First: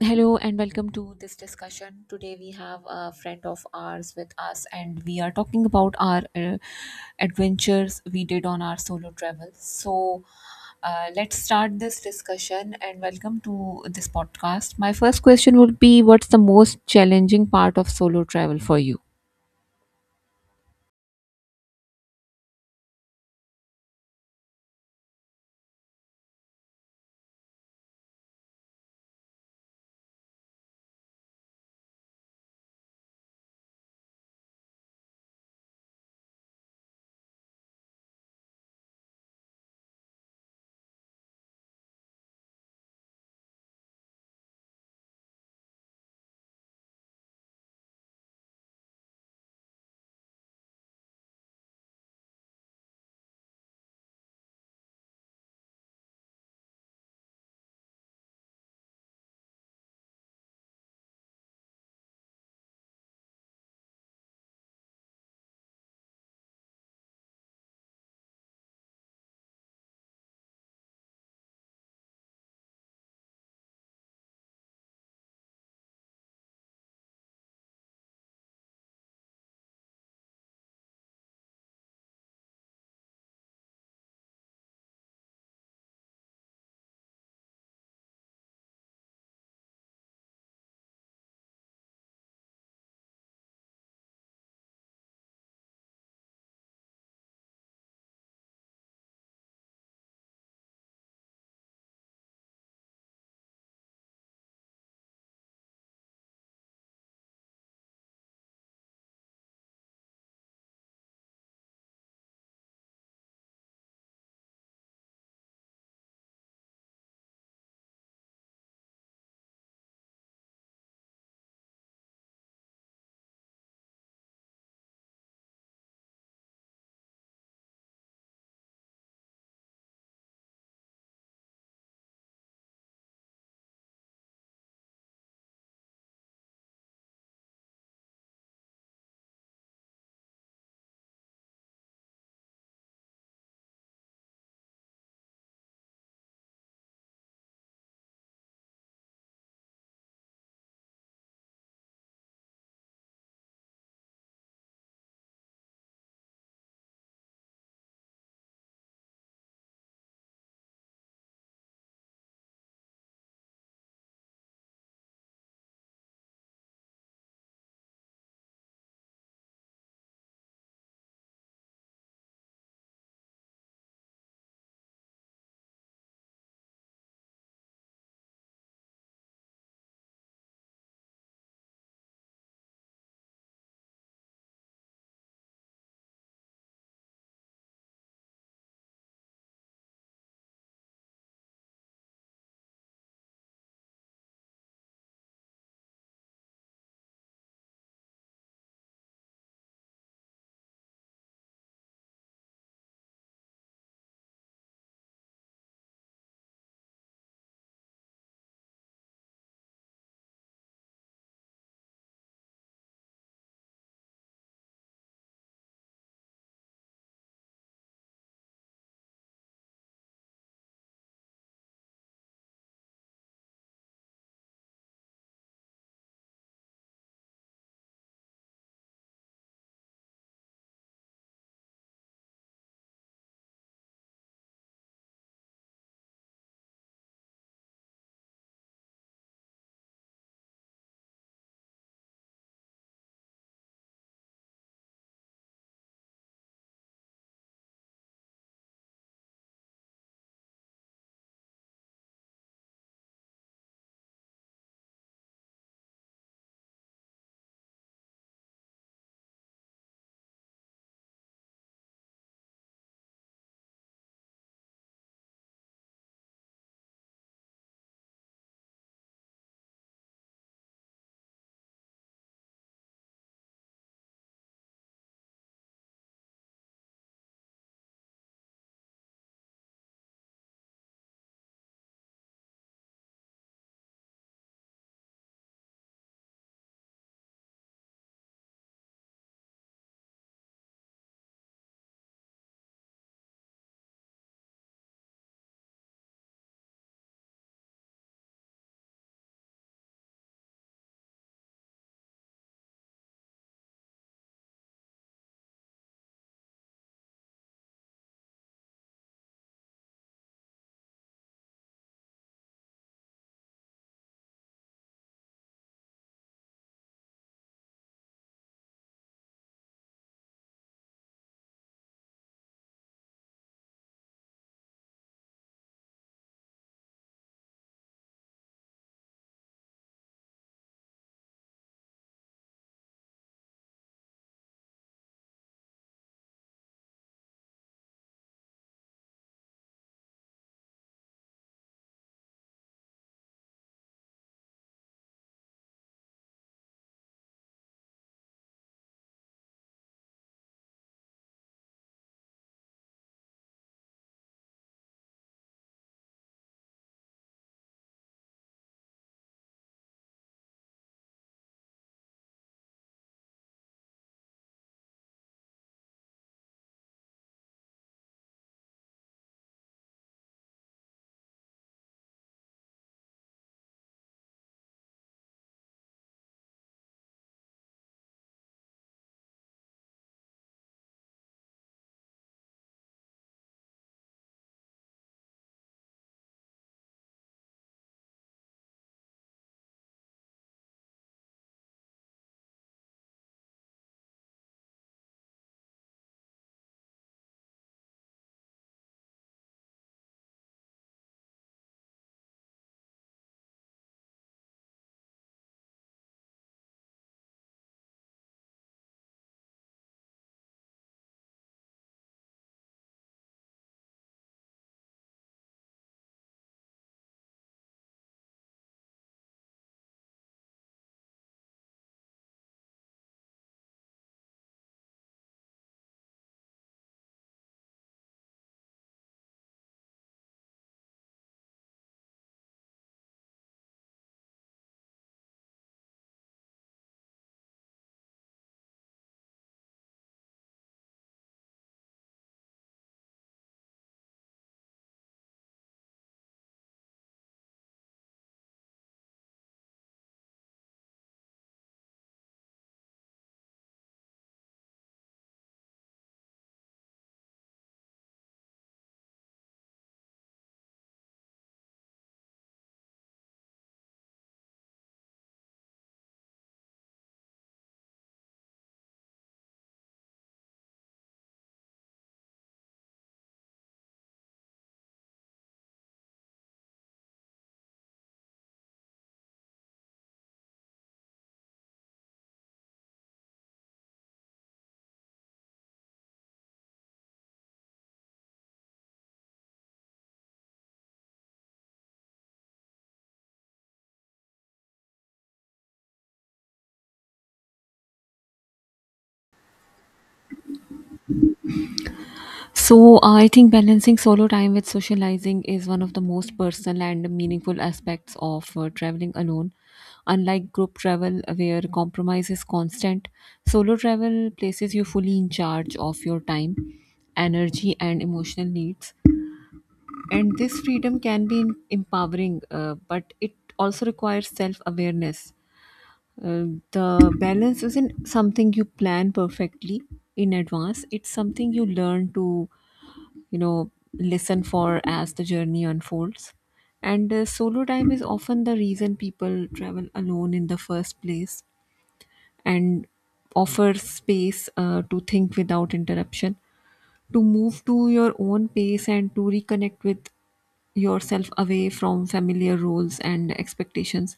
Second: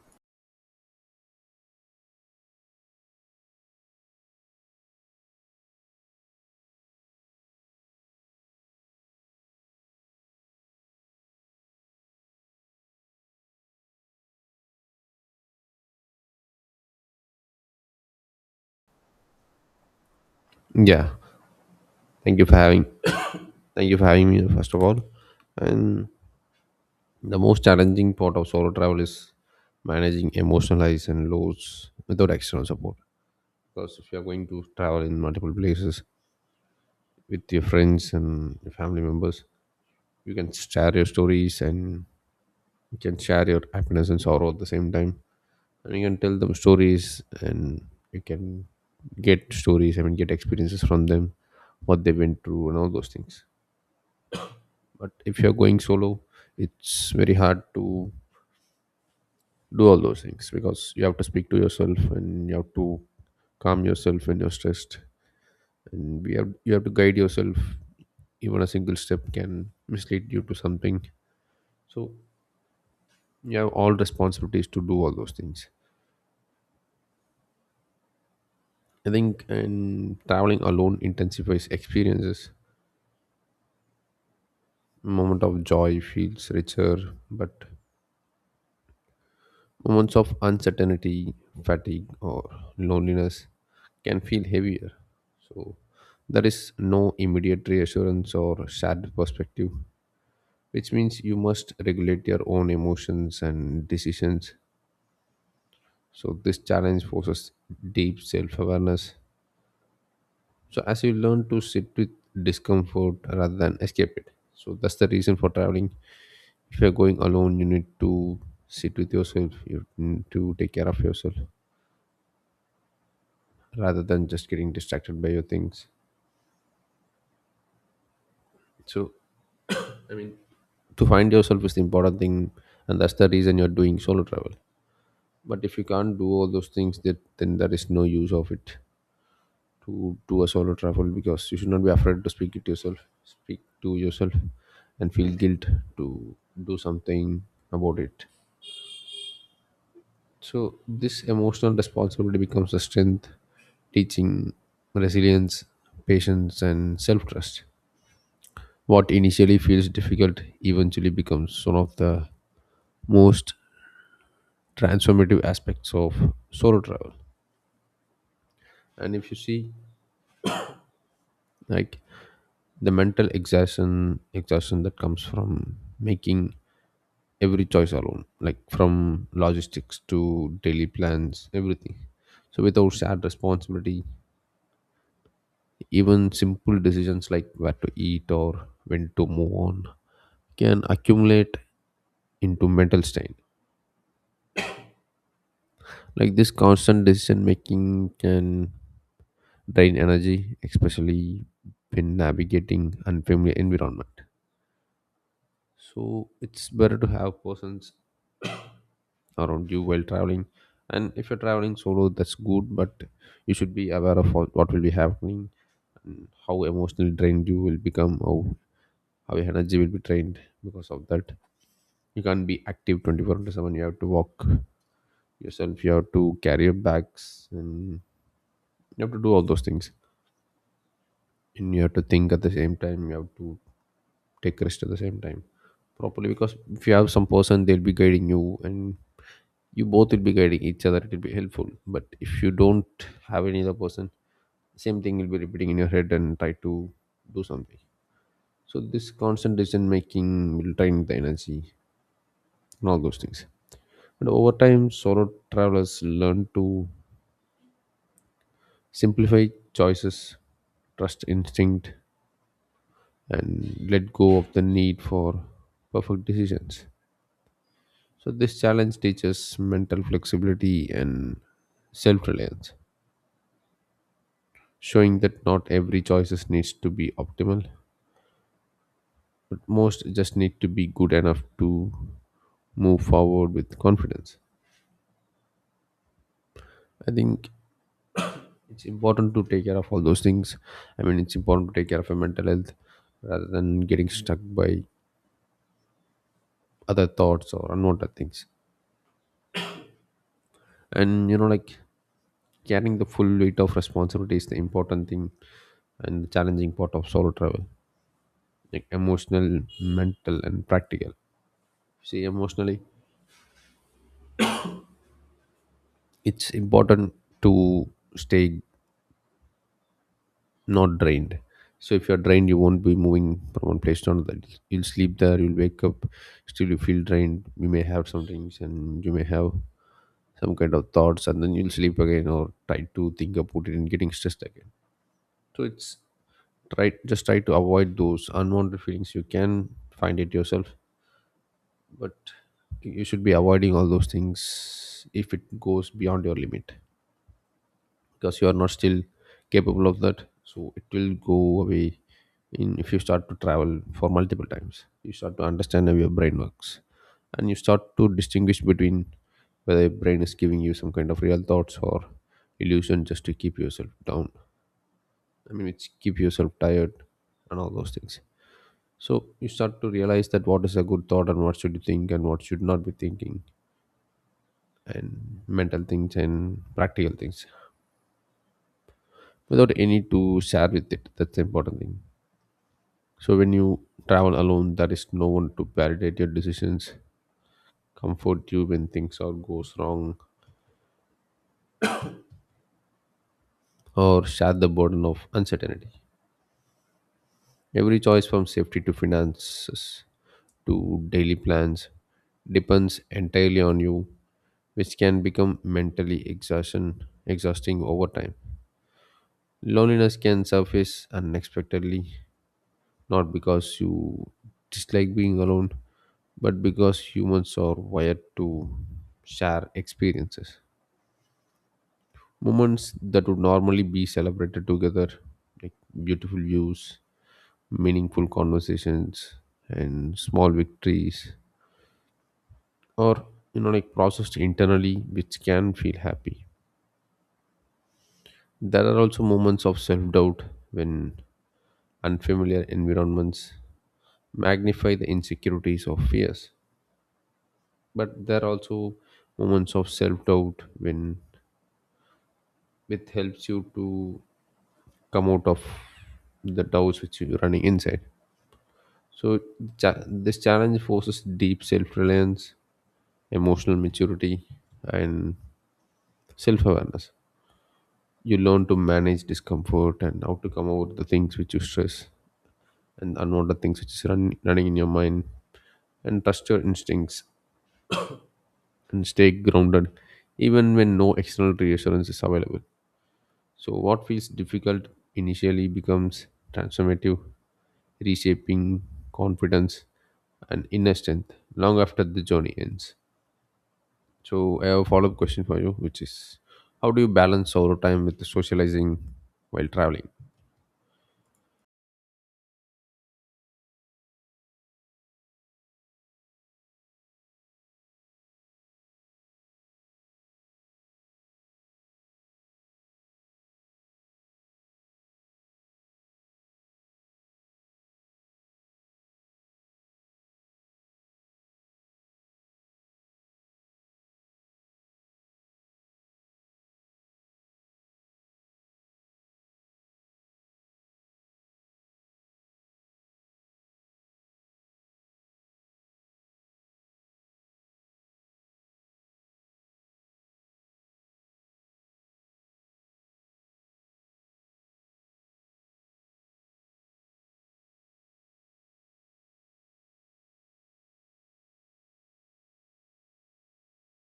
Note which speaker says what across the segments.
Speaker 1: Hello and welcome to this discussion. Today we have a friend of ours with us and we are talking about our adventures we did on our solo travel. So let's start this discussion and welcome to this podcast. My first question would be what's the most challenging part of solo travel for you?
Speaker 2: Yeah, thank you for having thank you for having me first of all. And the most challenging part of solo travel is managing emotional highs and lows without external support. Because if you are going to travel in multiple places with your friends and your family members, you can share your stories and you can share your happiness and sorrow at the same time. And you can tell them stories and you can get stories, I mean get experiences from them, what they went through and all those things. But if you're going solo, it's very hard to do all those things, because you have to speak to yourself and you have to calm yourself when you're stressed, and we have you have to guide yourself. Even a single step can mislead you to something, so you have all responsibilities to do all those things, I think. And traveling alone intensifies experiences. Moment of joy feels richer, but moments of uncertainty, fatigue, or loneliness can feel heavier. So, there is no immediate reassurance or shared perspective, which means you must regulate your own emotions and decisions. So, this challenge forces deep self awareness, So, as you learn to sit with discomfort rather than escape it. So, that's the reason for traveling. If you're going alone, you need to sit with yourself, you need to take care of yourself, rather than just getting distracted by your things. So, I mean, to find yourself is the important thing, and that's the reason you're doing solo travel. But if you can't do all those things, that then there is no use of it to do a solo travel, because you should not be afraid to speak it yourself, speak to yourself, and feel guilt to do something about it. So this emotional responsibility becomes a strength, teaching resilience, patience, and self trust. What initially feels difficult eventually becomes one of the most transformative aspects of solo travel. And if you see, like, the mental exhaustion that comes from making every choice alone, like from logistics to daily plans, everything. So without shared responsibility, even simple decisions like where to eat or when to move on can accumulate into mental strain. Like, this constant decision making can drain energy, especially when navigating unfamiliar environment. So it's better to have persons around you while traveling. And if you're traveling solo, that's good, but you should be aware of what will be happening, and how emotionally drained you will become, how your energy will be drained because of that. You can't be active 24 into 7. You have to walk yourself, you have to carry your bags, and you have to do all those things. And you have to think at the same time, you have to take rest at the same time properly, because if you have some person they'll be guiding you and you both will be guiding each other, it will be helpful. But if you don't have any other person, same thing will be repeating in your head and try to do something. So this constant decision making will drain the energy and all those things. And over time solo travelers learn to simplify choices, trust instinct, and let go of the need for perfect decisions. So, this challenge teaches mental flexibility and self reliance, showing that not every choice needs to be optimal, but most just need to be good enough to move forward with confidence. I think it's important to take care of all those things. I mean, it's important to take care of your mental health rather than getting stuck by other thoughts or unwanted things. And like, carrying the full weight of responsibility is the important thing, and the challenging part of solo travel, like emotional, mental, and practical. See, emotionally it's important to stay not drained. So if you're drained you won't be moving from one place to another. You'll sleep there, you'll wake up, still you feel drained, you may have some drinks and you may have some kind of thoughts and then you'll sleep again, or try to think about it and getting stressed again. So it's, try, just try to avoid those unwanted feelings, you can find it yourself. But you should be avoiding all those things if it goes beyond your limit, because you are not still capable of that, so it will go away. In if you start to travel for multiple times, you start to understand how your brain works, and you start to distinguish between whether your brain is giving you some kind of real thoughts or illusion just to keep yourself down. I mean, it's keep yourself tired and all those things. So you start to realize that what is a good thought and what should you think and what should not be thinking, and mental things and practical things, without any to share with it. That's the important thing. So when you travel alone, there is no one to validate your decisions, comfort you when things are goes wrong, or share the burden of uncertainty. Every choice from safety to finances to daily plans depends entirely on you, which can become mentally exhausting over time. Loneliness can surface unexpectedly, not because you dislike being alone, but because humans are wired to share experiences. Moments that would normally be celebrated together, like beautiful views, meaningful conversations, and small victories, or, like processed internally, which can feel happy. There are also moments of self doubt when unfamiliar environments magnify the insecurities or fears, but there are also moments of self-doubt when it helps you to come out of the doubts which you're running inside. So this challenge forces deep self-reliance, emotional maturity, and self-awareness. You learn to manage discomfort and how to come over the things which you stress, and unwanted things which is running in your mind, and trust your instincts, and stay grounded even when no external reassurance is available. So, what feels difficult initially becomes transformative, reshaping confidence and inner strength long after the journey ends. So, I have a follow up question for you, which is how do you balance solo time with socializing while traveling?
Speaker 1: So, I think balancing solo time with socializing is one of the most personal and meaningful aspects of traveling alone. Unlike group travel, where compromise is constant, solo travel places you fully in charge of your time, energy, and emotional needs. And this freedom can be empowering, but it also requires self awareness. Uh, the balance isn't something you plan perfectly in advance, it's something you learn to you know listen for as the journey unfolds, and solo time is often the reason people travel alone in the first place and offer space to think without interruption, to move to your own pace and to reconnect with yourself away from familiar roles and expectations.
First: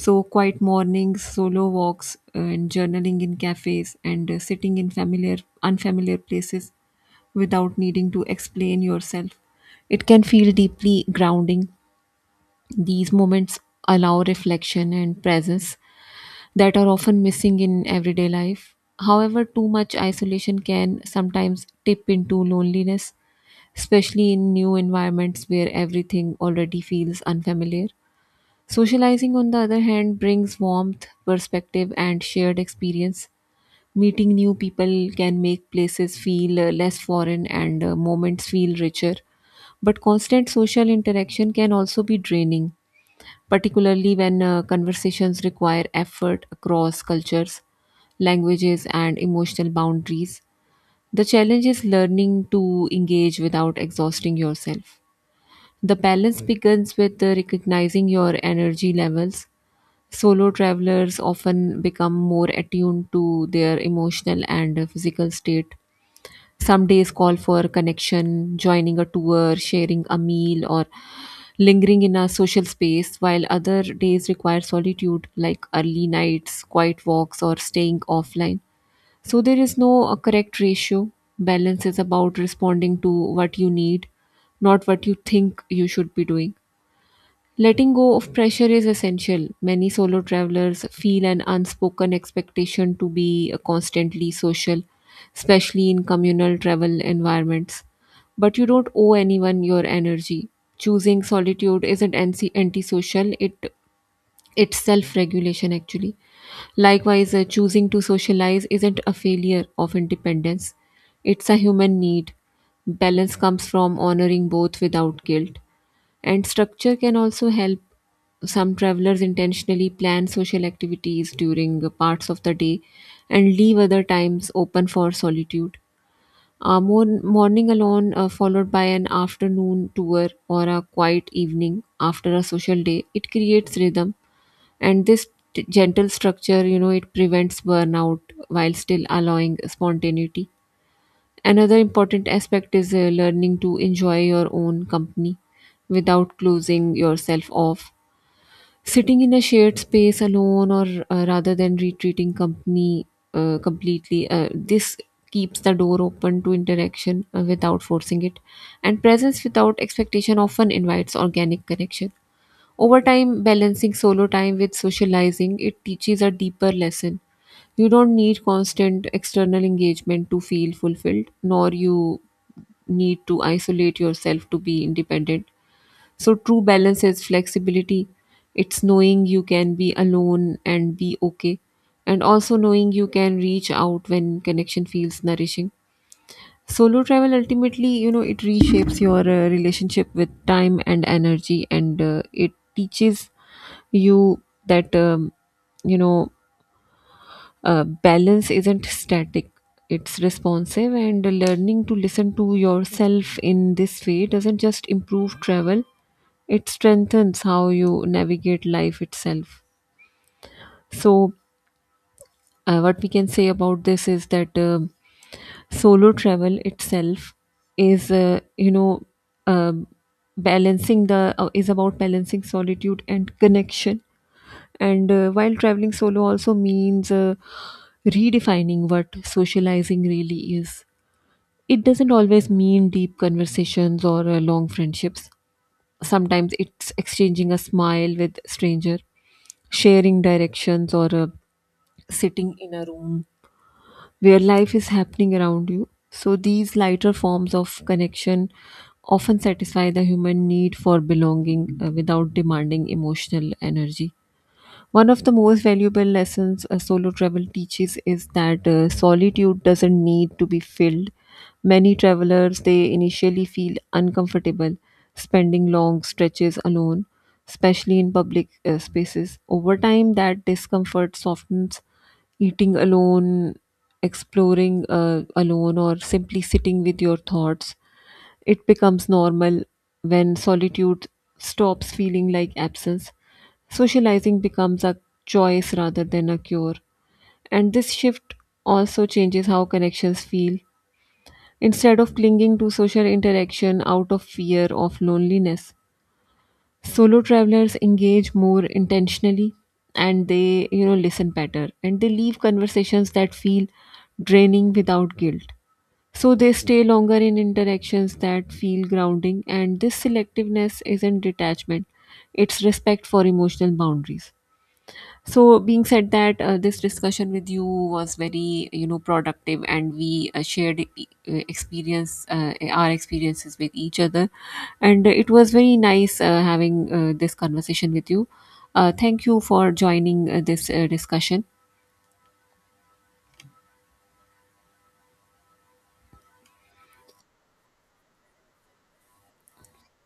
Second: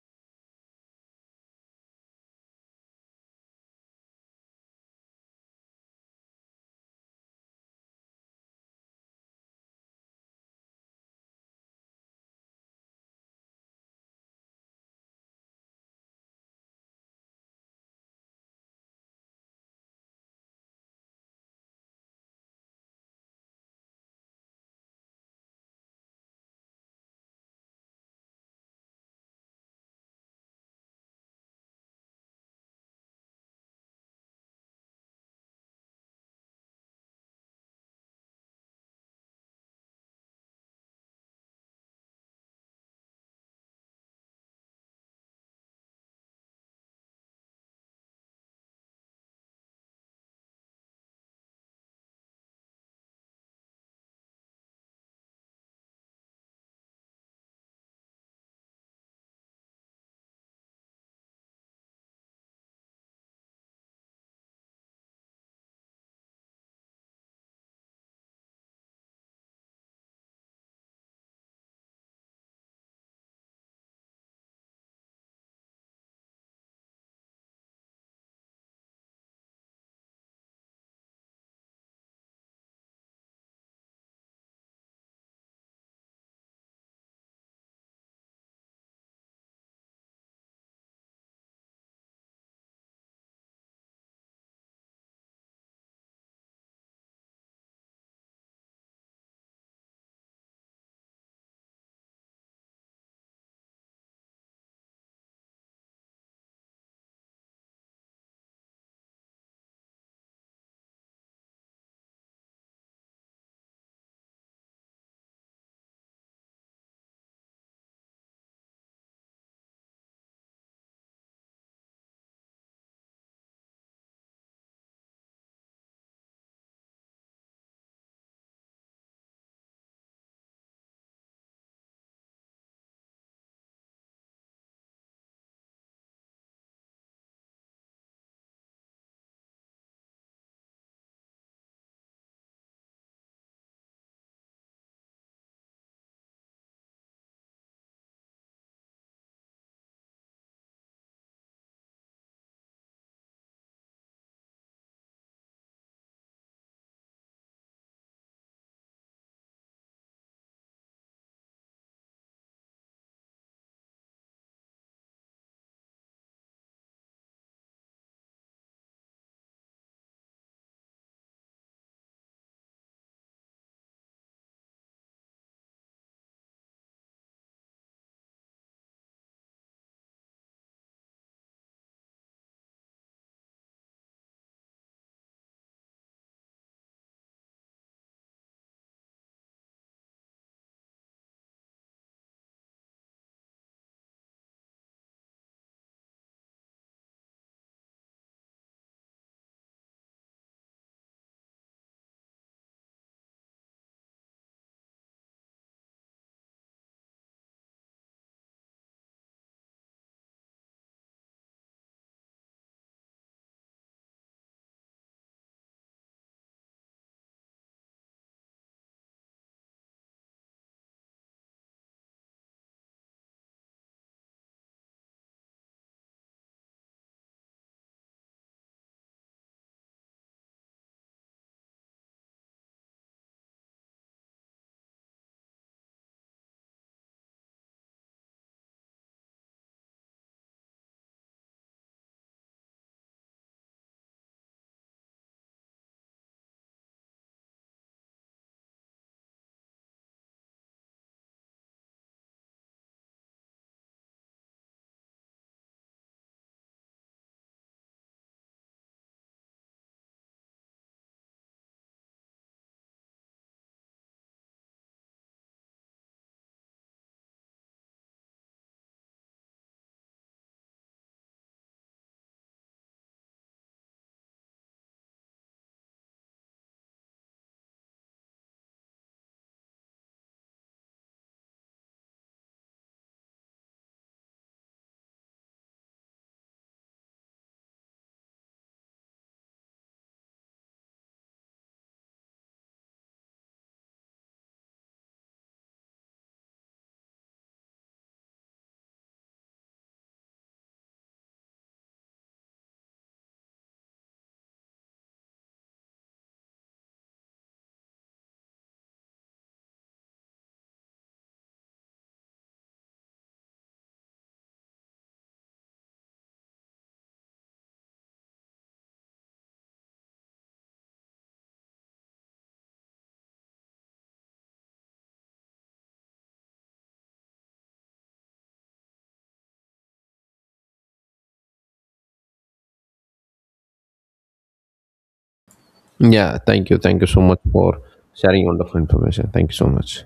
Speaker 1: So, quiet mornings, solo walks, and journaling in cafes, and sitting in familiar, unfamiliar places without needing to explain yourself. It can feel deeply grounding. These moments allow reflection and presence that are often missing in everyday life. However, too much isolation can sometimes tip into loneliness, especially in new environments where everything already feels unfamiliar. Socializing, on the other hand, brings warmth, perspective, and shared experience. Meeting new people can make places feel less foreign, and moments feel richer. But constant social interaction can also be draining, particularly when conversations require effort across cultures, languages, and emotional boundaries. The challenge is learning to engage without exhausting yourself. The balance begins with recognizing your energy levels. Solo travelers often become more attuned to their emotional and physical state. Some days call for connection, joining a tour, sharing a meal, or lingering in a social space, while other days require solitude, like early nights, quiet walks, or staying offline. So, there is no correct ratio. Balance is about responding to what you need, not what you think you should be doing. Letting go of pressure is essential. Many solo travelers feel an unspoken expectation to be constantly social, especially in communal travel environments. But you don't owe anyone your energy. Choosing solitude isn't antisocial, it's self regulation actually. Likewise, choosing to socialize isn't a failure of independence, it's a human need. Balance comes from honoring both without guilt. And structure can also help some travelers intentionally plan social activities during parts of the day and leave other times open for solitude. A morning alone, followed by an afternoon tour or a quiet evening after a social day, it creates rhythm. And this gentle structure, you know, it prevents burnout while still allowing spontaneity. Another important aspect is learning to enjoy your own company without closing yourself off. Sitting in a shared space alone, or rather than retreating company completely, this keeps the door open to interaction without forcing it, and presence without expectation often invites organic connection. Over time, balancing solo time with socializing, it teaches a deeper lesson. You don't need constant external engagement to feel fulfilled, nor you need to isolate yourself to be independent. So, true balance is flexibility. It's knowing you can be alone and be okay, and also knowing you can reach out when connection feels nourishing. Solo travel ultimately, you know, it reshapes your relationship with time and energy, and it teaches you that, you know, balance isn't static, it's responsive, and learning to listen to yourself in this way doesn't just improve travel, it strengthens how you navigate life itself. So, what we can say about this is that solo travel itself is you know, um balancing the is about balancing solitude and connection, and while traveling solo also means redefining what socializing really is. It doesn't always mean deep conversations or long friendships. Sometimes it's exchanging a smile with stranger, sharing directions, or sitting in a room where life is happening around you. So, these lighter forms of connection often satisfy the human need for belonging without demanding emotional energy. One of the most valuable lessons a solo travel teaches is that solitude doesn't need to be filled. Many travelers they initially feel uncomfortable spending long stretches alone, especially in public spaces. Over time, that discomfort softens. Eating alone, exploring alone, or simply sitting with your thoughts, it becomes normal when solitude stops feeling like absence. Socializing becomes a choice rather than a cure. And this shift also changes how connections feel. Instead of clinging to social interaction out of fear of loneliness, solo travelers engage more intentionally, and they, you know, listen better, and they leave conversations that feel draining without guilt. So they stay longer in interactions that feel grounding, and this selectiveness isn't detachment, it's respect for emotional boundaries. So, being said that, this discussion with you was very, you know, productive, and we shared experience, our experiences with each other, and it was very nice having this conversation with you. Thank you for joining this discussion.
Speaker 2: Yeah, thank you. Thank you so much for sharing wonderful information. Thank you so much.